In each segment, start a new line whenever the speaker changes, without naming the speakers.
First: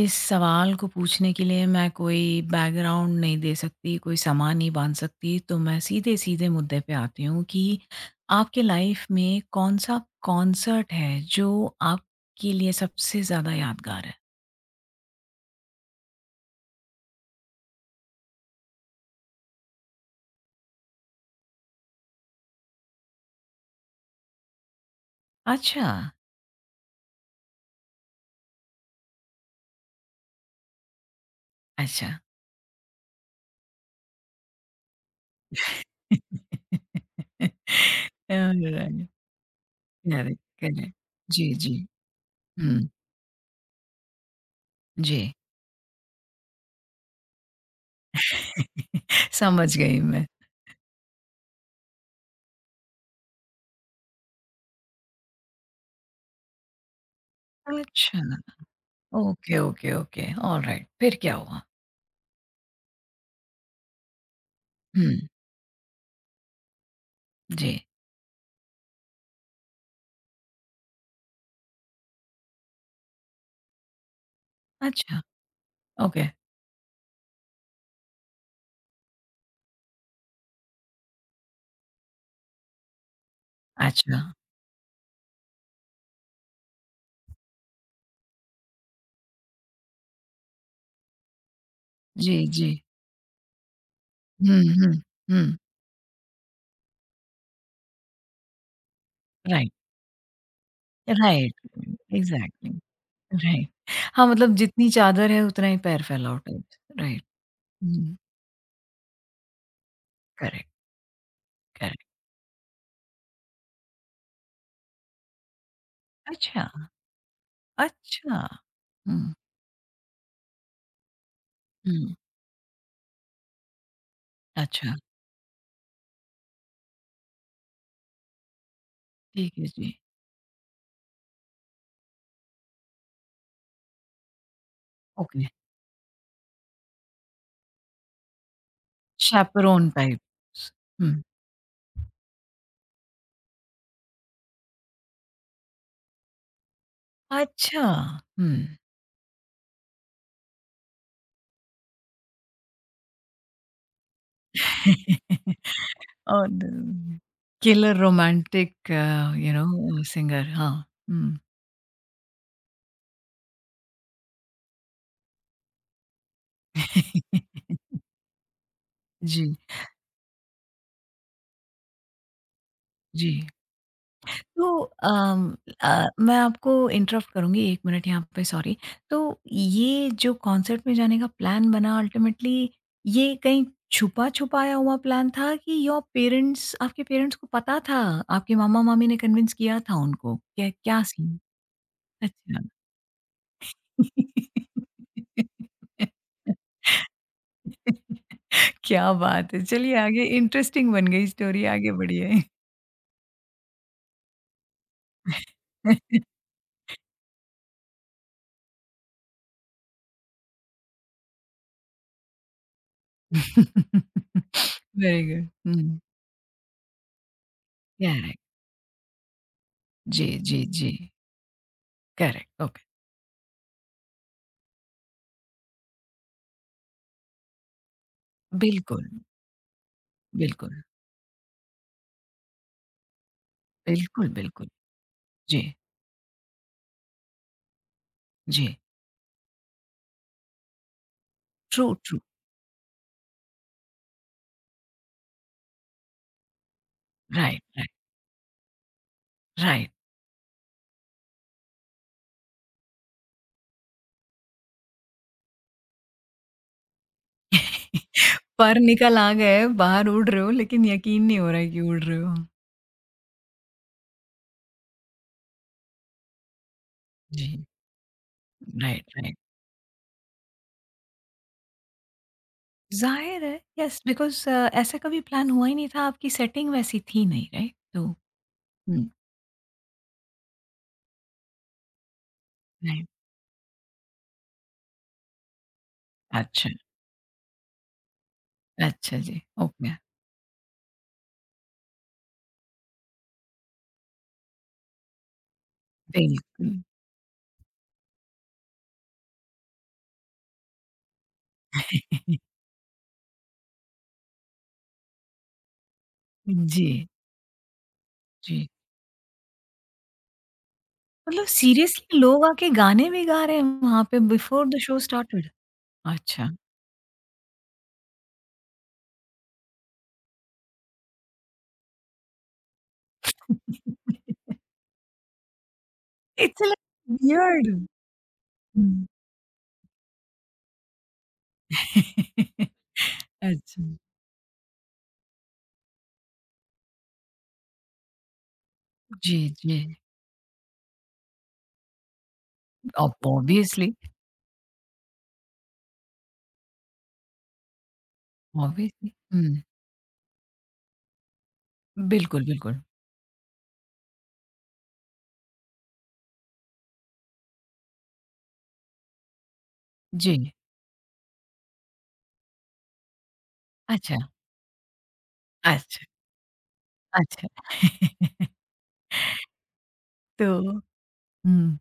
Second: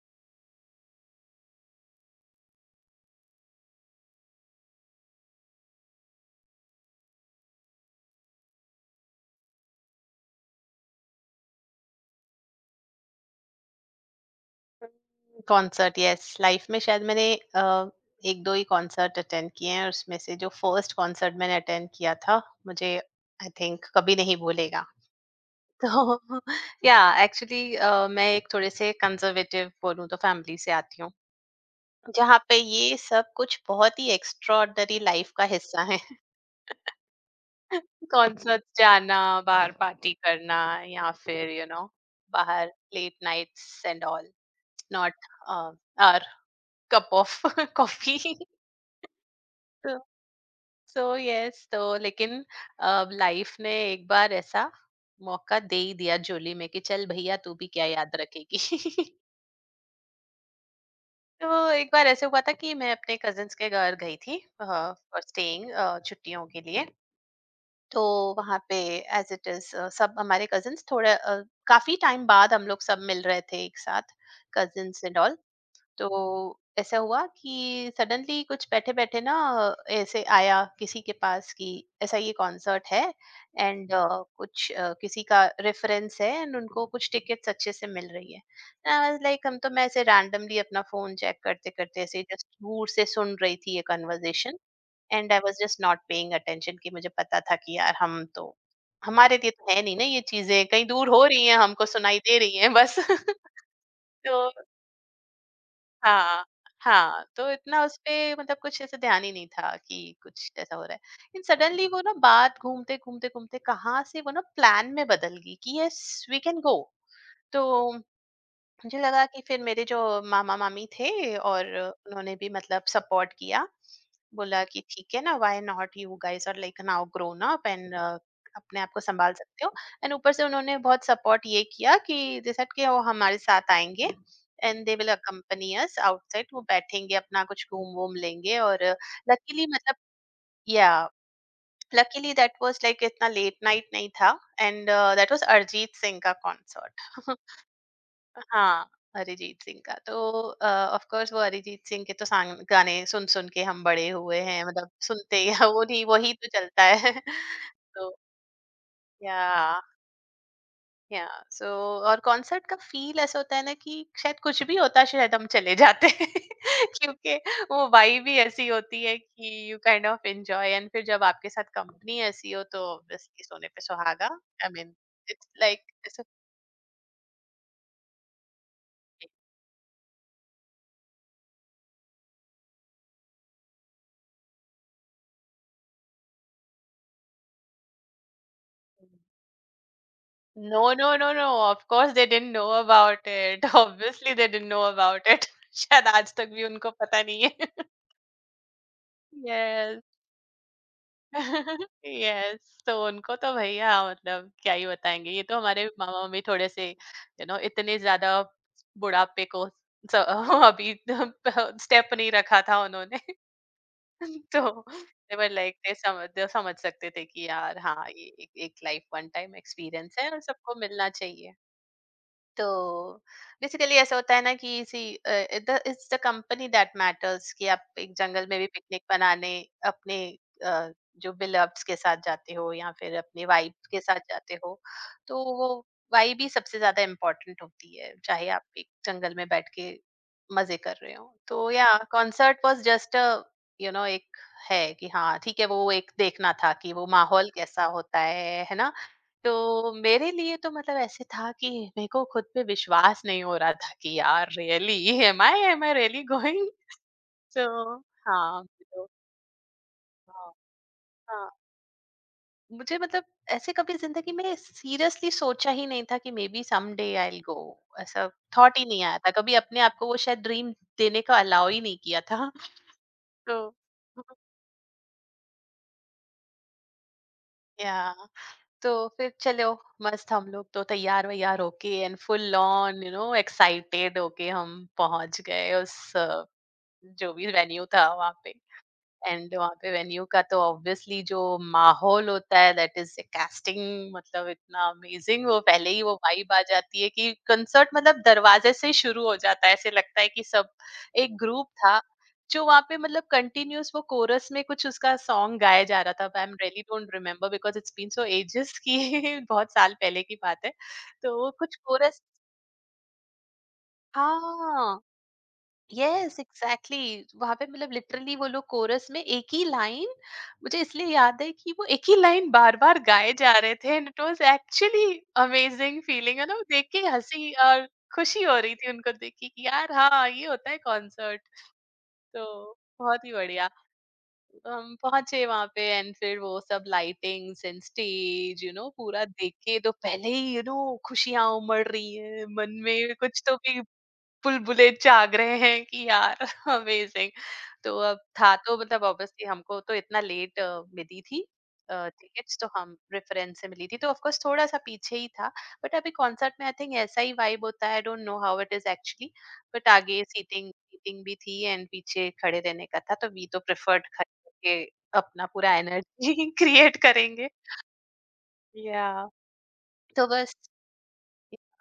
इस सवाल को पूछने के लिए मैं कोई बैकग्राउंड नहीं दे सकती, कोई सामान नहीं बाँध सकती, तो मैं सीधे-सीधे मुद्दे पे आती हूँ कि आपके लाइफ़ में कौन-सा कॉन्सर्ट है जो आपके लिए सबसे ज़्यादा यादगार है?
Concert, yes. लाइफ में शायद मैंने एक दो ही कॉन्सर्ट अटेंड किए हैं, और उसमें से जो फर्स्ट कॉन्सर्ट मैंने अटेंड किया था, मुझे आई थिंक कभी नहीं भूलेगा। तो
अच्छा,
या एक्चुअली, मैं एक थोड़े से कंजर्वेटिव बोलूँ तो फैमिली से आती हूँ
अच्छा।
जहाँ पे ये सब कुछ बहुत ही एक्स्ट्रॉर्डनरी लाइफ का हिस्सा है। कॉन्सर्ट
ऑलराइट,
जाना, बाहर पार्टी
करेक्ट,
करना,
करेक्ट।
या फिर
जी,
यू you
जी।
नो know, बाहर
हुँ,
लेट नाइट्स एंड ऑल,
जी।
Not cup of coffee.
समझ
तो
गई मैं।
सो यस, तो लेकिन लाइफ ने एक बार ऐसा मौका दे ही दिया जोली में कि चल भैया तू भी क्या याद
अच्छा,
रखेगी।
ओके, ओके, ओके, ऑलराइट फिर क्या
तो
हुआ?
एक बार ऐसे हुआ था कि मैं अपने कजिन्स के घर गई थी
हुँ,
फॉर स्टेइंग, छुट्टियों के लिए।
जी,
तो वहाँ पे, एज इट इज, सब हमारे कजिन्स थोड़ा काफी टाइम बाद हम लोग सब मिल रहे थे एक साथ, कजिन्स एंड
अच्छा।
ऑल। तो
ओके,
ऐसा हुआ कि सडनली कुछ बैठे-बैठे ना ऐसे आया किसी के पास कि ऐसा ये कॉन्सर्ट है, एंड
अच्छा।
कुछ किसी का रेफरेंस है एंड उनको कुछ टिकट्स अच्छे से मिल रही है। लाइक हम तो, मैं ऐसे रैंडमली अपना फ़ोन चेक करते-करते ऐसे
जी,
जस्ट
जी।
दूर से सुन रही थी ये conversation,
hmm, hmm,
and I
hmm.
Was just not paying attention कि मुझे पता था कि यार हम तो, हमारे लिए
राइट,
तो है नहीं ना ये चीज़ें, कहीं दूर हो रही
राइट,
हैं, हमको सुनाई दे रही
एग्ज़ैक्टली,
हैं बस।
राइट। हाँ,
तो
मतलब जितनी चादर है उतना ही पैर फैलाओ
हाँ,
टाइप्स, राइट।
हाँ, तो इतना
हुँ,
उसपे मतलब कुछ ऐसे ध्यान ही नहीं था कि कुछ
करेक्ट,
ऐसा हो रहा है। लेकिन सडनली वो
करेक्ट।
ना बात घूमते-घूमते-घूमते कहाँ से वो ना प्लान में बदल गई कि, "येस, वी कैन
अच्छा,
गो।" तो
अच्छा।
मुझे लगा
हुँ,
कि फिर मेरे जो मामा-मामी थे, और
हुँ,
उन्होंने भी मतलब सपोर्ट किया। बोला कि
अच्छा,
ठीक है ना, why not, you guys are like now grown up and अपने आप को सँभाल
ठीक
सकते
है
हो,
जी।
एंड ऊपर से उन्होंने बहुत सपोर्ट ये किया कि दे सेड कि वो हमारे साथ आएँगे, and they will
okay,
accompany us outside. वो बैठेंगे, अपना कुछ घूम-वूम लेंगे। और लकीली
chaperone
मतलब,
types.
Yeah
hmm,
luckily that was like इतना लेट नाइट नहीं था, and that was Arijit Singh का कॉन्सर्ट।
अच्छा, हुँ।
हाँ, अरिजीत सिंह का। तो अ, ऑफ़ कोर्स वो अरिजीत सिंह के तो सांग गाने सुन-सुन के हम बड़े हुए हैं, मतलब सुनते या वो नहीं वही
और
तो चलता है।
द किलर
तो
romantic you
yeah
know singer हाँ,
या
हुँ।
सो, और कॉन्सर्ट का फ़ील ऐसा होता है ना कि शायद कुछ भी होता, शायद हम चले जाते हैं, क्योंकि वो वाइब ही ऐसी होती है
जी,
कि you kind of enjoy, and फिर जब आपके साथ कंपनी ऐसी हो तो
जी।
ऑब्वियसली सोने पे सुहागा। आई
तो
मीन, इट्स लाइक इट्स
मैं आपको इंटरप्ट करूँगी 1 मिनट यहाँ पे सॉरी। तो ये जो कॉन्सर्ट में जाने का प्लान बना अल्टीमेटली ये कहीं छुपा-छुपाया हुआ प्लान था कि योर पेरेंट्स आपके पेरेंट्स को पता था? आपके
अ
मामा-मामी ने कन्विंस किया था उनको? क्या
No,
क्या
no, no,
scene?
no. Of course they didn't
अच्छा।
know about it. Obviously they didn't know about it. शायद आज तक भी उनको पता नहीं है।
क्या बात है! चलिए
यस
आगे इंटरेस्टिंग बन गई स्टोरी आगे बढ़िए।
यस। तो उनको तो भैया मतलब क्या ही बताएँगे। ये तो हमारे मामा-मम्मी थोड़े से, यू नो, इतने ज़्यादा बुढ़ापे को स अभी स्टेप नहीं रखा था उन्होंने। तो
very
they
good.
Were like
hmm,
they समझ सकते थे कि यार हाँ, ये
करेक्ट।
एक एक लाइफ वन टाइम एक्सपीरियंस
जी,
है और
जी,
सबको
जी।
मिलना चाहिए।
करेक्ट,
तो
ओके।
बेसिकली ऐसा होता है ना कि इसी it's the company that matters कि आप एक जंगल में भी पिकनिक
बिल्कुल,
मनाने अपने
बिल्कुल,
अ, जो बिलव्ड्स के साथ जाते हो या फिर अपने वाइब के साथ
बिल्कुल,
जाते
बिल्कुल।
हो। तो
जी,
वो वाइब ही सबसे ज्यादा इम्पोर्टेंट होती है, चाहे आप
जी।
एक जंगल में बैठ के मजे कर रहे हो, तो yeah
true, true.
Concert was just a, you know, एक है कि हाँ ठीक है वो एक देखना था कि वो माहौल
राइट,
कैसा
राइट,
होता है ना। तो
राइट।
मेरे लिए तो मतलब ऐसे था कि मेरे को खुद पे विश्वास नहीं हो रहा था कि यार really am I really going. तो हाँ
पर
तो,
निकल आ गए, बाहर उड़ रहे हो
हाँ,
लेकिन यकीन नहीं हो
हाँ,
रहा है कि उड़ रहे हो।
मुझे मतलब ऐसे कभी जिंदगी में सीरियसली सोचा ही नहीं था कि maybe someday I will go,
जी,
ऐसा थॉट ही नहीं
राइट,
आया था,
राइट।
कभी अपने आप को वो शायद ड्रीम देने का अलाउ ही नहीं किया था।
ज़ाहिर है,
तो
येस बिकॉज़ ऐसा कभी प्लान हुआ ही नहीं था, आपकी सेटिंग वैसी थी नहीं, राइट? तो
या तो
हुँ,
फिर चलो मस्त, हम लोग तो तैयार वैयार होके and full on
right.
You know excited होके हम पहुंच गए उस
अच्छा,
जो भी वेन्यू था वहां पे,
अच्छा जी,
एंड वहाँ पे
ओके।
वेन्यू का तो ऑब्वियसली जो माहौल होता है दैट इज कास्टिंग, मतलब इतना अमेजिंग, वो पहले ही वो वाइब आ
बिल्कुल।
जाती है कि कंसर्ट मतलब दरवाजे से शुरू हो जाता है, ऐसे लगता है कि सब एक ग्रुप था जो वहाँ पे मतलब कंटिन्यूस वो कोरस में कुछ उसका सॉन्ग गाया जा रहा था। आई एम रियली
जी,
don't remember because it's been so
जी।
एजेस की बहुत साल पहले की बात है। तो
मतलब
वो कुछ
सीरियसली
कोरस,
लोग आके गाने भी गा रहे हैं वहाँ पे बिफोर द शो
हाँ,
स्टार्टेड?
यस
अच्छा।
एग्जैक्टली, वहां पे मतलब लिटरली वो लोग कोरस में एक ही लाइन, मुझे इसलिए याद है कि वो एक ही लाइन बार बार गाए जा रहे थे, and it was actually amazing feeling है ना,
इट्स
देख के
लाइक
हंसी
वियर्ड
और खुशी हो रही थी
हुँ।
उनको देख के कि यार हाँ, ये होता है कॉन्सर्ट। तो बहुत ही बढ़िया।
अच्छा।
हम पहुंचे वहां पे एंड फिर वो सब lightings and stage you know पूरा
जी,
देख
जी।
के, तो पहले ही यू नो खुशियां उमड़ रही है मन
ऑब
में कुछ तो भी,
ऑब्वियसली,
बुलबुले जाग रहे हैं कि यार अमेजिंग। तो अब था तो मतलब
ऑब्वियसली।
ऑब्वियसली
हुँ,
हमको तो इतना लेट मिली थी
बिल्कुल,
टिकट्स, तो
बिल्कुल।
हम रेफरेंस से मिली थी तो ऑफ कोर्स थोड़ा सा पीछे ही था। बट अभी कॉन्सर्ट में आई थिंक ऐसा ही वाइब होता है, I don't know how it is actually, but आगे
जी।
सीटिंग सीटिंग भी थी एंड पीछे खड़े रहने का था, तो वी तो प्रेफर्ड
अच्छा,
खड़े होके अपना पूरा
अच्छा,
एनर्जी क्रिएट
अच्छा।
करेंगे। या, तो
तो
बस,
हुँ,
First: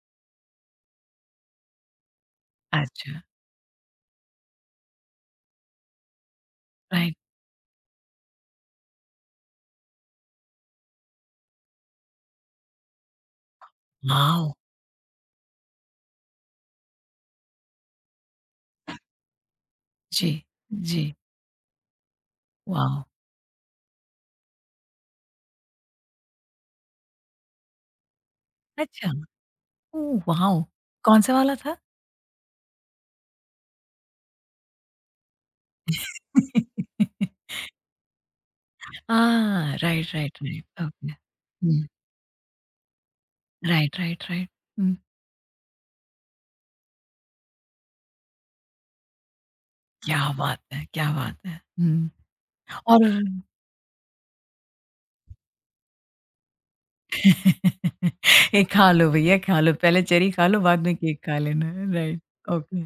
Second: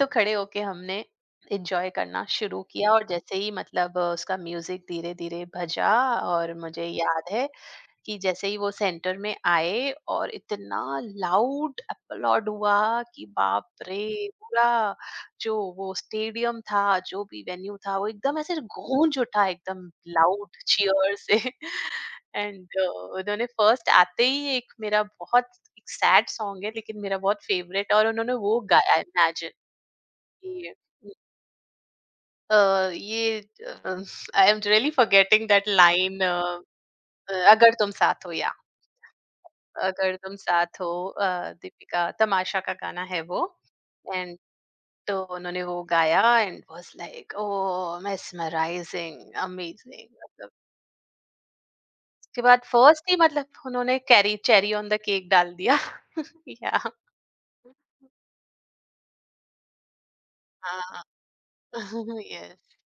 तो खड़े होके हमने एंजॉय करना शुरू किया, और
अच्छा,
जैसे ही मतलब उसका म्यूजिक धीरे धीरे भजा, और मुझे
राइट।
याद है कि जैसे ही वो सेंटर में आए और इतना लाउड अपलॉड हुआ कि बाप रे,
वॉव!
पूरा जो वो स्टेडियम था जो भी वेन्यू था वो एकदम ऐसे गूंज उठा, एकदम
जी,
लाउड
जी,
चीयर से। And
wow!
उन्होंने फर्स्ट आते ही एक मेरा बहुत, एक सैड सॉन्ग है लेकिन मेरा बहुत फेवरेट, और उन्होंने वो गाया,
अच्छा,
इमेजिन।
ओह, वॉव!
Yeah.
कौन-सा वाला था?
ये I am really forgetting that line. अगर तुम साथ हो, या
हाँ, राइट,
अगर तुम
राइट, राइट,
साथ हो,
ओके। हुँ,
दीपिका तमाशा का गाना है वो।
Right, right,
and
right. Hmm.
तो उन्होंने वो गाया, and was like oh mesmerizing amazing
क्या
मतलब।
बात है! क्या बात है! हुँ।
उसके बाद
और
फर्स्ट ही मतलब उन्होंने carry, cherry on the cake डाल दिया। या,
ये खा लो भैया खा लो, पहले चेरी खा लो, बाद में
हाँ।
केक खा लेना। Right,
yes,
okay.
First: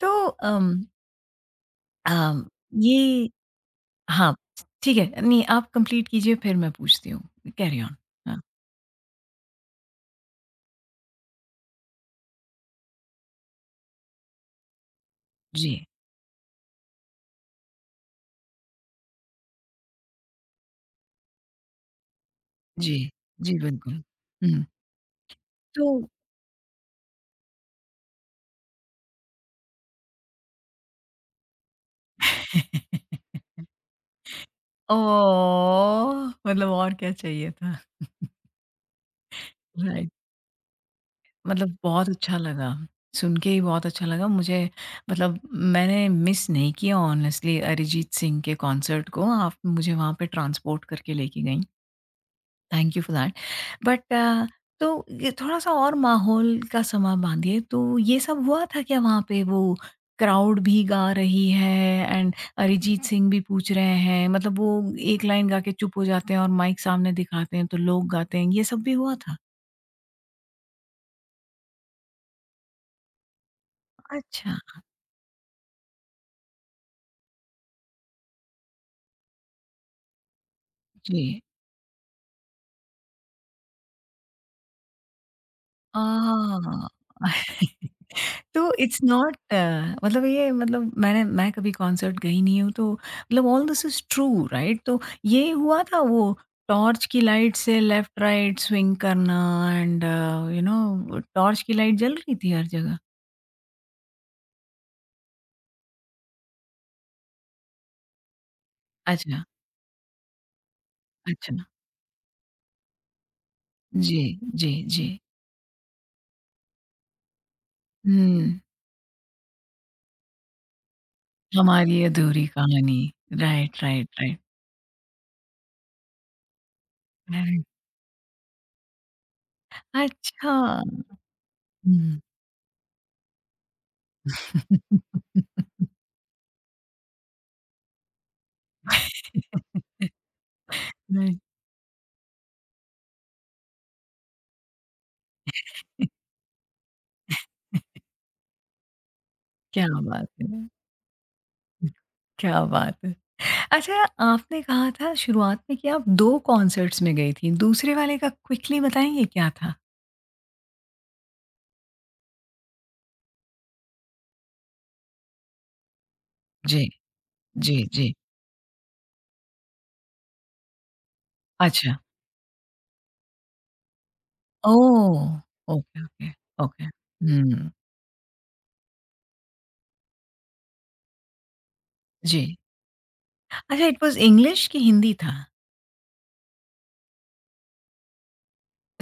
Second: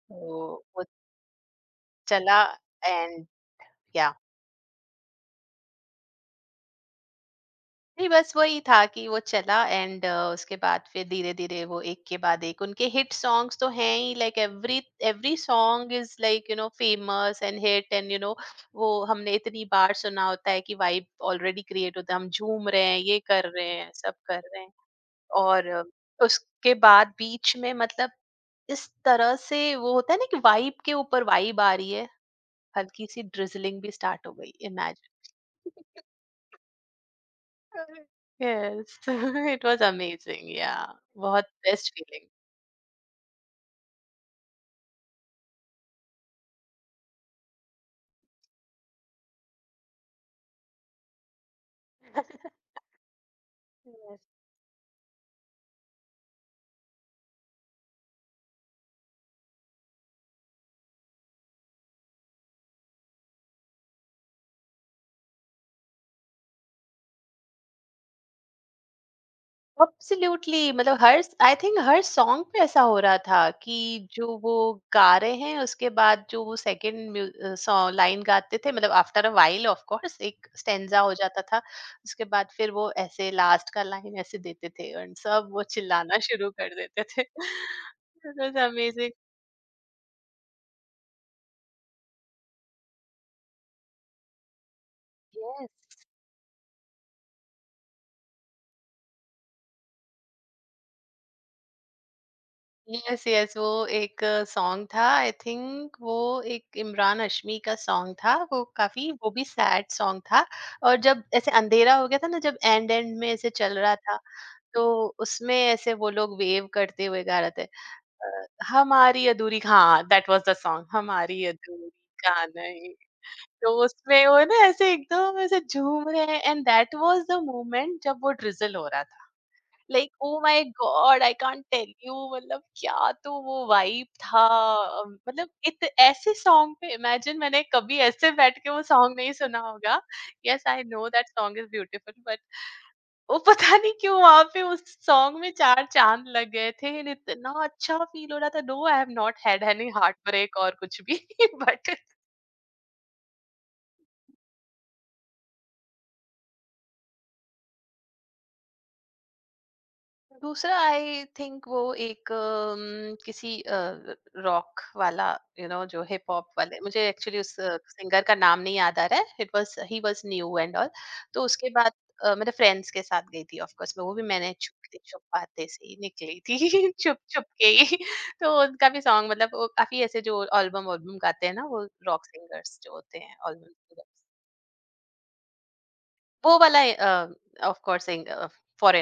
तो
तो
अम
वो चला
अम,
एंड
ये हाँ, ठीक है। नहीं, आप कंप्लीट कीजिए फिर मैं पूछती हूँ। Carry on.
नहीं, बस
हाँ,
वही था कि वो चला, एंड उसके बाद फिर धीरे-धीरे वो एक के बाद एक उनके हिट सॉन्ग्स तो हैं ही, लाइक एवरी एवरी
जी,
song is like you know famous and hit, and you know वो हमने इतनी बार सुना होता है कि वाइब ऑलरेडी क्रिएट होता है, हम झूम रहे
जी,
हैं, ये कर
जी,
रहे हैं,
बिल्कुल।
सब कर रहे
हुँ।
हैं। और
तो
उसके बाद बीच में मतलब, इस तरह से वो होता है ना कि वाइब के ऊपर वाइब आ रही है, हल्की सी ड्रिजलिंग भी स्टार्ट हो गई।
ओह! मतलब और क्या चाहिए था?
Yes. It was
right.
amazing, yeah, बहुत
मतलब
बेस्ट
बहुत
फीलिंग।
अच्छा लगा, सुन के ही बहुत अच्छा लगा मुझे मतलब मैंने मिस नहीं किया हॉनेस्टली अरिजीत सिंह के कॉन्सर्ट को, आप मुझे वहाँ पे ट्रांसपोर्ट करके लेके गईं,
yes,
thank you for that. But तो ये थोड़ा-सा और माहौल का समा बाँधिए, तो ये सब हुआ था क्या वहाँ पे वो क्राउड भी गा रही है एंड अरिजीत सिंह भी पूछ रहे हैं, मतलब वो एक लाइन गा के चुप हो जाते हैं और माइक सामने दिखाते हैं, तो लोग गाते हैं, ये सब भी हुआ था?
एब्सोल्युटली, मतलब हर, आई थिंक हर सॉन्ग पे ऐसा हो रहा था कि जो वो
अच्छा,
गा रहे हैं उसके बाद जो वो सेकंड म्यू सॉ लाइन गाते थे, मतलब after a while of course, एक स्टैन्ज़ा हो
जी।
जाता था। उसके बाद फिर वो ऐसे लास्ट का लाइन ऐसे देते थे एंड सब वो चिल्लाना शुरू कर
आह!
देते थे। इट वाज़
तो इट्स
अमेजिंग।
नॉट मतलब ये मतलब मैं कभी कॉन्सर्ट गई नहीं हूँ तो मतलब all this is true right? तो ये हुआ
यस।
था वो टॉर्च की लाइट से लेफ्ट राइट स्विंग करना एंड यू नो टॉर्च की लाइट जल रही थी हर जगह।
यस, यस, वो एक सॉन्ग था आई थिंक, वो एक इमरान हाशमी का सॉन्ग था, वो काफी वो
अच्छा,
भी सैड सॉन्ग था, और जब ऐसे
अच्छा।
अंधेरा हो गया था ना जब एंड एंड में ऐसे चल रहा
जी,
था,
जी,
तो
जी।
उसमें ऐसे वो लोग वेव करते हुए गा रहे थे
हुँ,
हमारी अधूरी, हाँ दैट वाज द सॉन्ग, हमारी अधूरी
हमारी अधूरी
कहानी।
कहानी।
तो
राइट, राइट,
उसमें
राइट,
वो ना ऐसे एकदम ऐसे झूम रहे हैं, and that was the
right.
Moment जब वो ड्रिजल हो रहा था, लाइक ओ
अच्छा।
My god I can't tell you,
hmm.
मतलब क्या तो वो वाइब था। मतलब इत ऐसे सॉन्ग पे इमेजिन मैंने कभी ऐसे बैठ के वो सॉन्ग नहीं सुना होगा, yes I know that
right.
Song is beautiful but वो पता नहीं क्यों वहां पे उस सॉन्ग में चार चांद लग गए थे, and इतना अच्छा फील हो रहा था, no I have not had
क्या
एनी हार्ट
बात
ब्रेक
है!
और कुछ भी। बट
क्या बात है! अच्छा आपने कहा था शुरुआत में कि आप 2 कॉन्सर्ट्स में गई थीं, दूसरे वाले का क्विकली बताएँगे क्या था?
दूसरा आई थिंक वो एक किसी रॉक वाला यू you नो know, जो हिप हॉप वाले,
जी,
मुझे एक्चुअली उस
जी, जी।
सिंगर का नाम नहीं याद आ रहा है, it was, he was new and all. तो उसके बाद
अच्छा।
मेरे फ्रेंड्स के साथ गई थी, ऑफ कोर्स मैं वो भी मैंने
ओह!
छुपाते से ही
ओके, ओके,
निकली थी,
ओके।
छुप छुप के
हुँ,
ही। तो उनका भी सॉन्ग मतलब वो काफी ऐसे जो एल्बम एल्बम गाते हैं ना, वो रॉक
जी।
सिंगर्स जो होते हैं, एल्बम
अच्छा इट वाज़ इंग्लिश कि हिंदी था?
वो वाला। ऑफ कोर्स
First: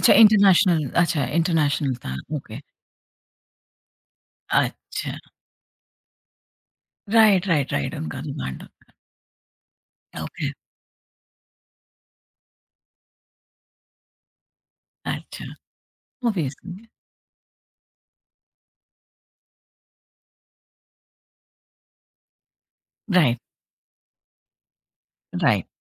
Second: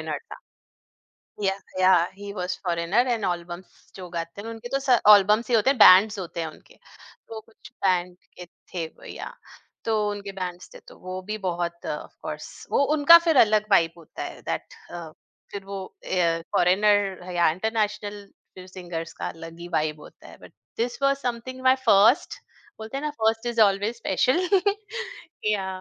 अच्छा
या या
इंटरनेशनल था,
he was
okay.
Foreigner and albums जो गाते हैं उनके, तो स
अच्छा।
एल्बम्स ही होते हैं, बैंड्स होते हैं उनके। तो
राइट,
कुछ
राइट, राइट
बैंड
उनका जो
के
बैंड
थे
होता
वो, या तो
है।
उनके
ओके,
बैंड्स थे, तो वो भी बहुत ऑफ कोर्स, वो उनका फिर अलग वाइब होता है।
अच्छा।
फिर वो
ऑब्वियसली,
फॉरेनर या इंटरनेशनल। फिर सिंगर्स का अलग ही वाइब होता है। But this was something my first, बोलते हैं ना,
right,
first is always special.
Right.
Yeah,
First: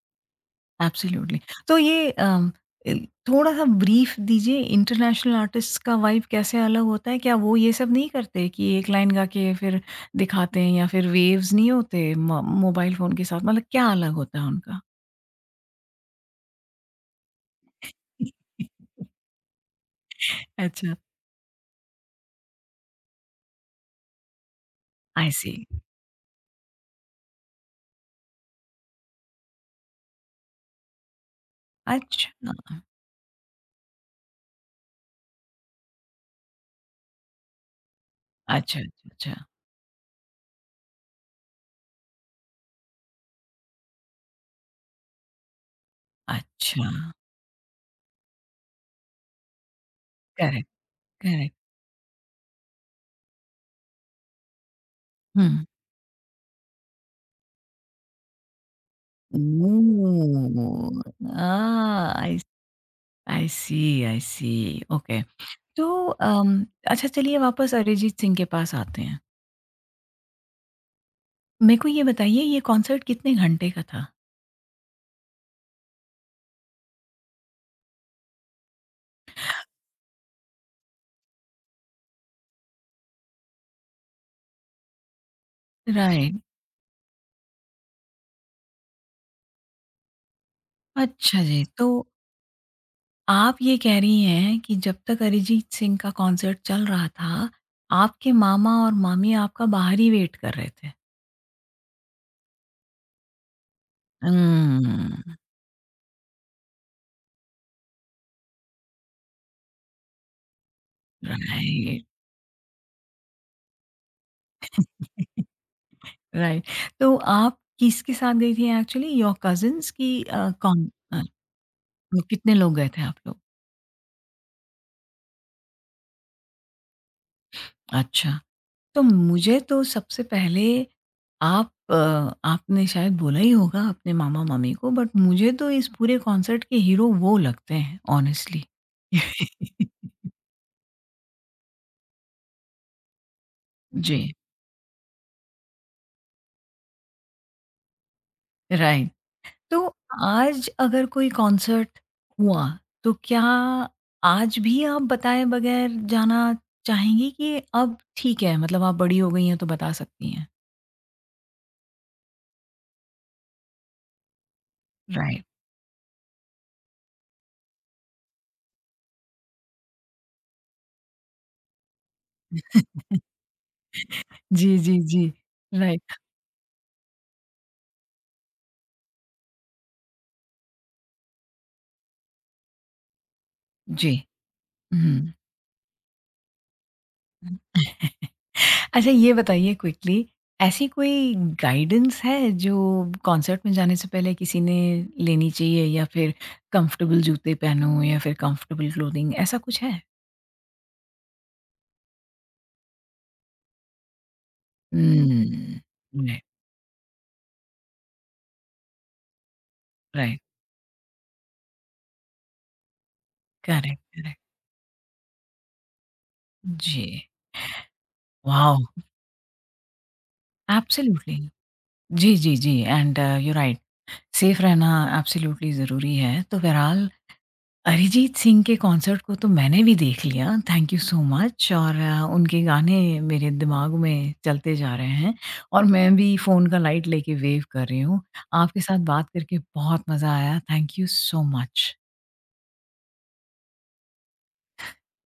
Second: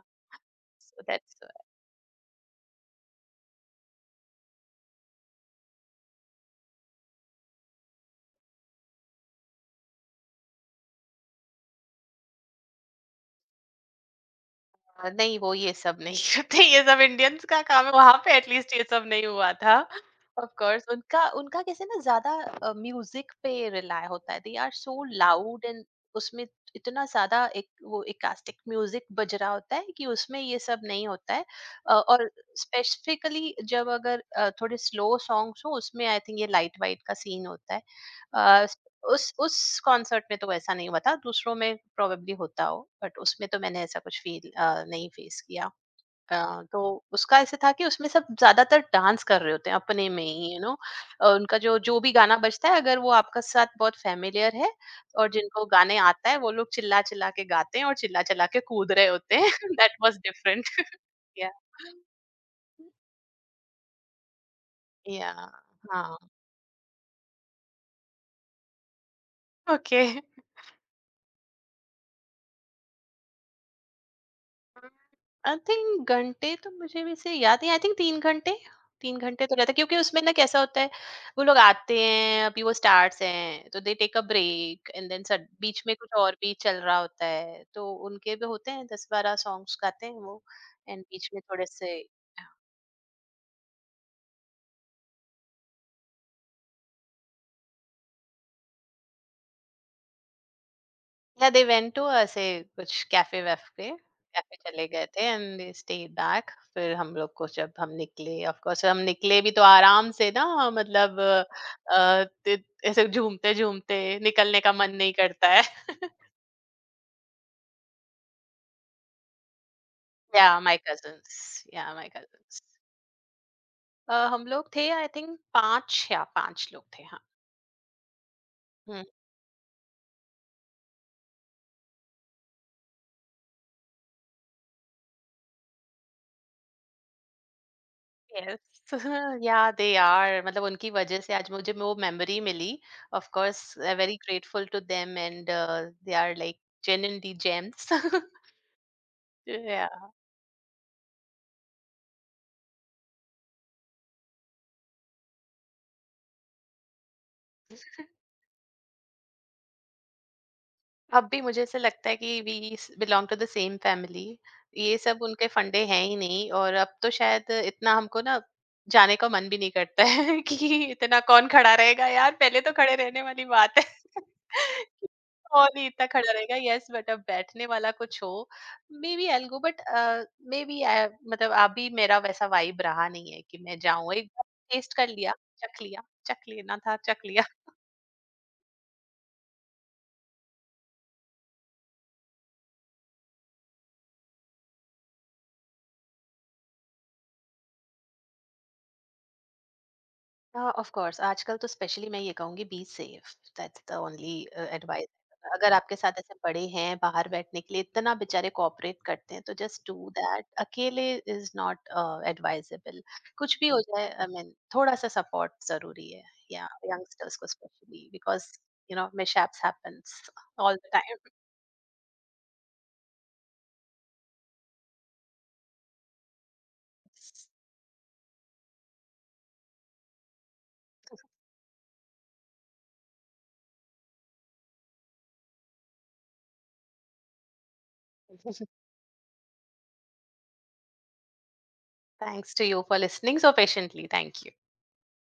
so
absolutely.
That's
तो ये अम, इल थोड़ा-सा ब्रीफ दीजिए इंटरनेशनल आर्टिस्ट्स का वाइब कैसे अलग होता है? क्या वो ये सब नहीं करते कि एक लाइन गा के फिर दिखाते हैं या फिर वेव्स नहीं होते म मोबाइल फ़ोन के साथ? मतलब क्या अलग होता है उनका?
नहीं, वो ये सब नहीं करते, ये सब इंडियंस का काम है, वहाँ पे एटलीस्ट ये सब नहीं हुआ था। ऑफ कोर्स
अच्छा।
उनका उनका कैसे ना ज़्यादा म्यूज़िक पे रिलाय होता है। They are so
I see.
Loud, and उसमें इतना ज़्यादा एक वो इकास्टिक म्यूज़िक बज रहा होता है कि उसमें ये सब नहीं होता है। और
अच्छा,
स्पेसिफिकली जब, अगर थोड़े स्लो सॉन्ग्स हो, उसमें आई थिंक ये लाइट वाइट का सीन होता है। अ,
अच्छा, अच्छा,
उस
अच्छा,
उस कॉन्सर्ट में तो ऐसा नहीं हुआ था, दूसरों में प्रोबेबली होता हो, बट उसमें तो मैंने ऐसा कुछ नहीं फ़ेस किया। तो
अच्छा।
उसका ऐसे था कि उसमें सब ज़्यादातर डांस कर रहे होते हैं अपने में ही, यू
करेक्ट,
नो।
करेक्ट।
उनका जो जो भी गाना बजता है, अगर वो आपका साथ बहुत फ़ैमिलियर है और
हुँ।
जिनको गाने आता है, वो लोग चिल्ला-चिल्ला के गाते हैं और चिल्ला-चिल्ला के कूद रहे होते हैं that was different.
Oh! Ah
yeah.
I I see, I see. Okay.
Yeah,
तो
हाँ।
अम, अच्छा चलिए वापस अरिजीत सिंह के पास आते हैं।
ओके।
मेरे को ये बताइए ये कॉन्सर्ट कितने घंटे का था?
आई थिंक घंटे तो मुझे वैसे याद नहीं। आई थिंक तीन घंटे, तीन घंटे तो रहता है, क्योंकि उसमें ना कैसा होता है, वो लोग आते हैं, अभी वो स्टार्स हैं, तो they take a break, and then सड बीच में कुछ
राइट,
और भी चल रहा होता है, तो उनके भी होते हैं, दस बारह सॉन्ग्स गाते हैं वो, एंड बीच में
अच्छा जी।
थोड़े
तो
से।
आप ये कह रही हैं कि जब तक अरिजीत सिंह का कॉन्सर्ट चल रहा था, आपके मामा और मामी आपका बाहर ही वेट कर रहे थे।
Yeah, they went to ऐसे कुछ कैफे वैफे, कैफे चले गए थे,
hmm,
and they stayed back. फिर हम लोग को जब हम निकले, ऑफ कोर्स हम निकले भी तो आराम से ना, मतलब
राइट।
अ, ते- ऐसे झूमते झूमते निकलने का मन नहीं करता है
राइट, तो आप किसके साथ गई थी एक्चुअली योर कज़िन्स की
या माय
कौन
कजिन्स या माय
कितने
कजिन्स
लोग गए थे आप लोग?
हम लोग थे, आई थिंक पांच, या पांच लोग थे, हाँ।
अच्छा। तो मुझे तो सबसे पहले आप अ, आपने शायद बोला ही होगा अपने मामा-मम्मी को बट मुझे तो इस पूरे कॉन्सर्ट के हीरो वो लगते हैं
Yes,
honestly.
yeah, they are. I mean, because of them, today I got that memory. Of course, I'm very
जी,
grateful to them, and they are like genuinely gems.
Right. तो
Yeah.
आज अगर कोई concert हुआ, तो क्या आज भी आप बताए बगैर जाना चाहेंगी कि अब ठीक है मतलब आप बड़ी हो गई हैं तो बता सकती हैं?
अब भी मुझे ऐसा लगता है कि we belong to the same family, ये सब
राइट।
उनके फंडे हैं ही नहीं, और अब तो शायद इतना हमको ना जाने का मन भी नहीं करता है कि इतना कौन खड़ा रहेगा यार। पहले तो खड़े रहने वाली बात है
जी, जी,
कि
जी।
कौन ही इतना
राइट।
खड़ा रहेगा, यस। बट अब बैठने वाला कुछ हो, maybe I go, but maybe, मतलब अभी मेरा वैसा वाइब रहा नहीं है कि मैं जाऊं
जी।
एक बार। टेस्ट कर
हुँ।
लिया, चख लिया, चख लेना था, चख लिया।
अच्छा ये बताइए क्विकली ऐसी कोई गाइडेंस है जो कॉन्सर्ट में जाने से पहले किसी ने लेनी चाहिए या फिर कंफर्टेबल जूते पहनो या फिर कंफर्टेबल क्लोथिंग ऐसा कुछ है?
ऑफ कोर्स आजकल तो स्पेशली मैं ये कहूंगी, be safe. That's the only advice. अगर
हुँ,
आपके साथ ऐसे
राइट,
बड़े हैं, बाहर बैठने के लिए इतना बेचारे कोऑपरेट करते हैं, तो जस्ट डू
राइट,
दैट। अकेले इज नॉट एडवाइजेबल, कुछ भी हो
करेक्ट,
जाए। आई
करेक्ट।
मीन थोड़ा सा सपोर्ट जरूरी है, या
जी,
यंगस्टर्स को specially, because
wow!
You know mishaps happens all the time.
Absolutely. जी, जी, जी and you are right safe रहना एब्सोल्युटली ज़रूरी है। तो बहरहाल अरिजीत सिंह के कॉन्सर्ट को तो मैंने भी देख लिया, थैंक यू सो मच और उनके गाने मेरे दिमाग में चलते जा रहे हैं और मैं भी फ़ोन का लाइट लेके वेव कर रही हूँ। आपके साथ बात करके बहुत मज़ा आया, thank you so much.
Thanks to you for listening so patiently, thank you.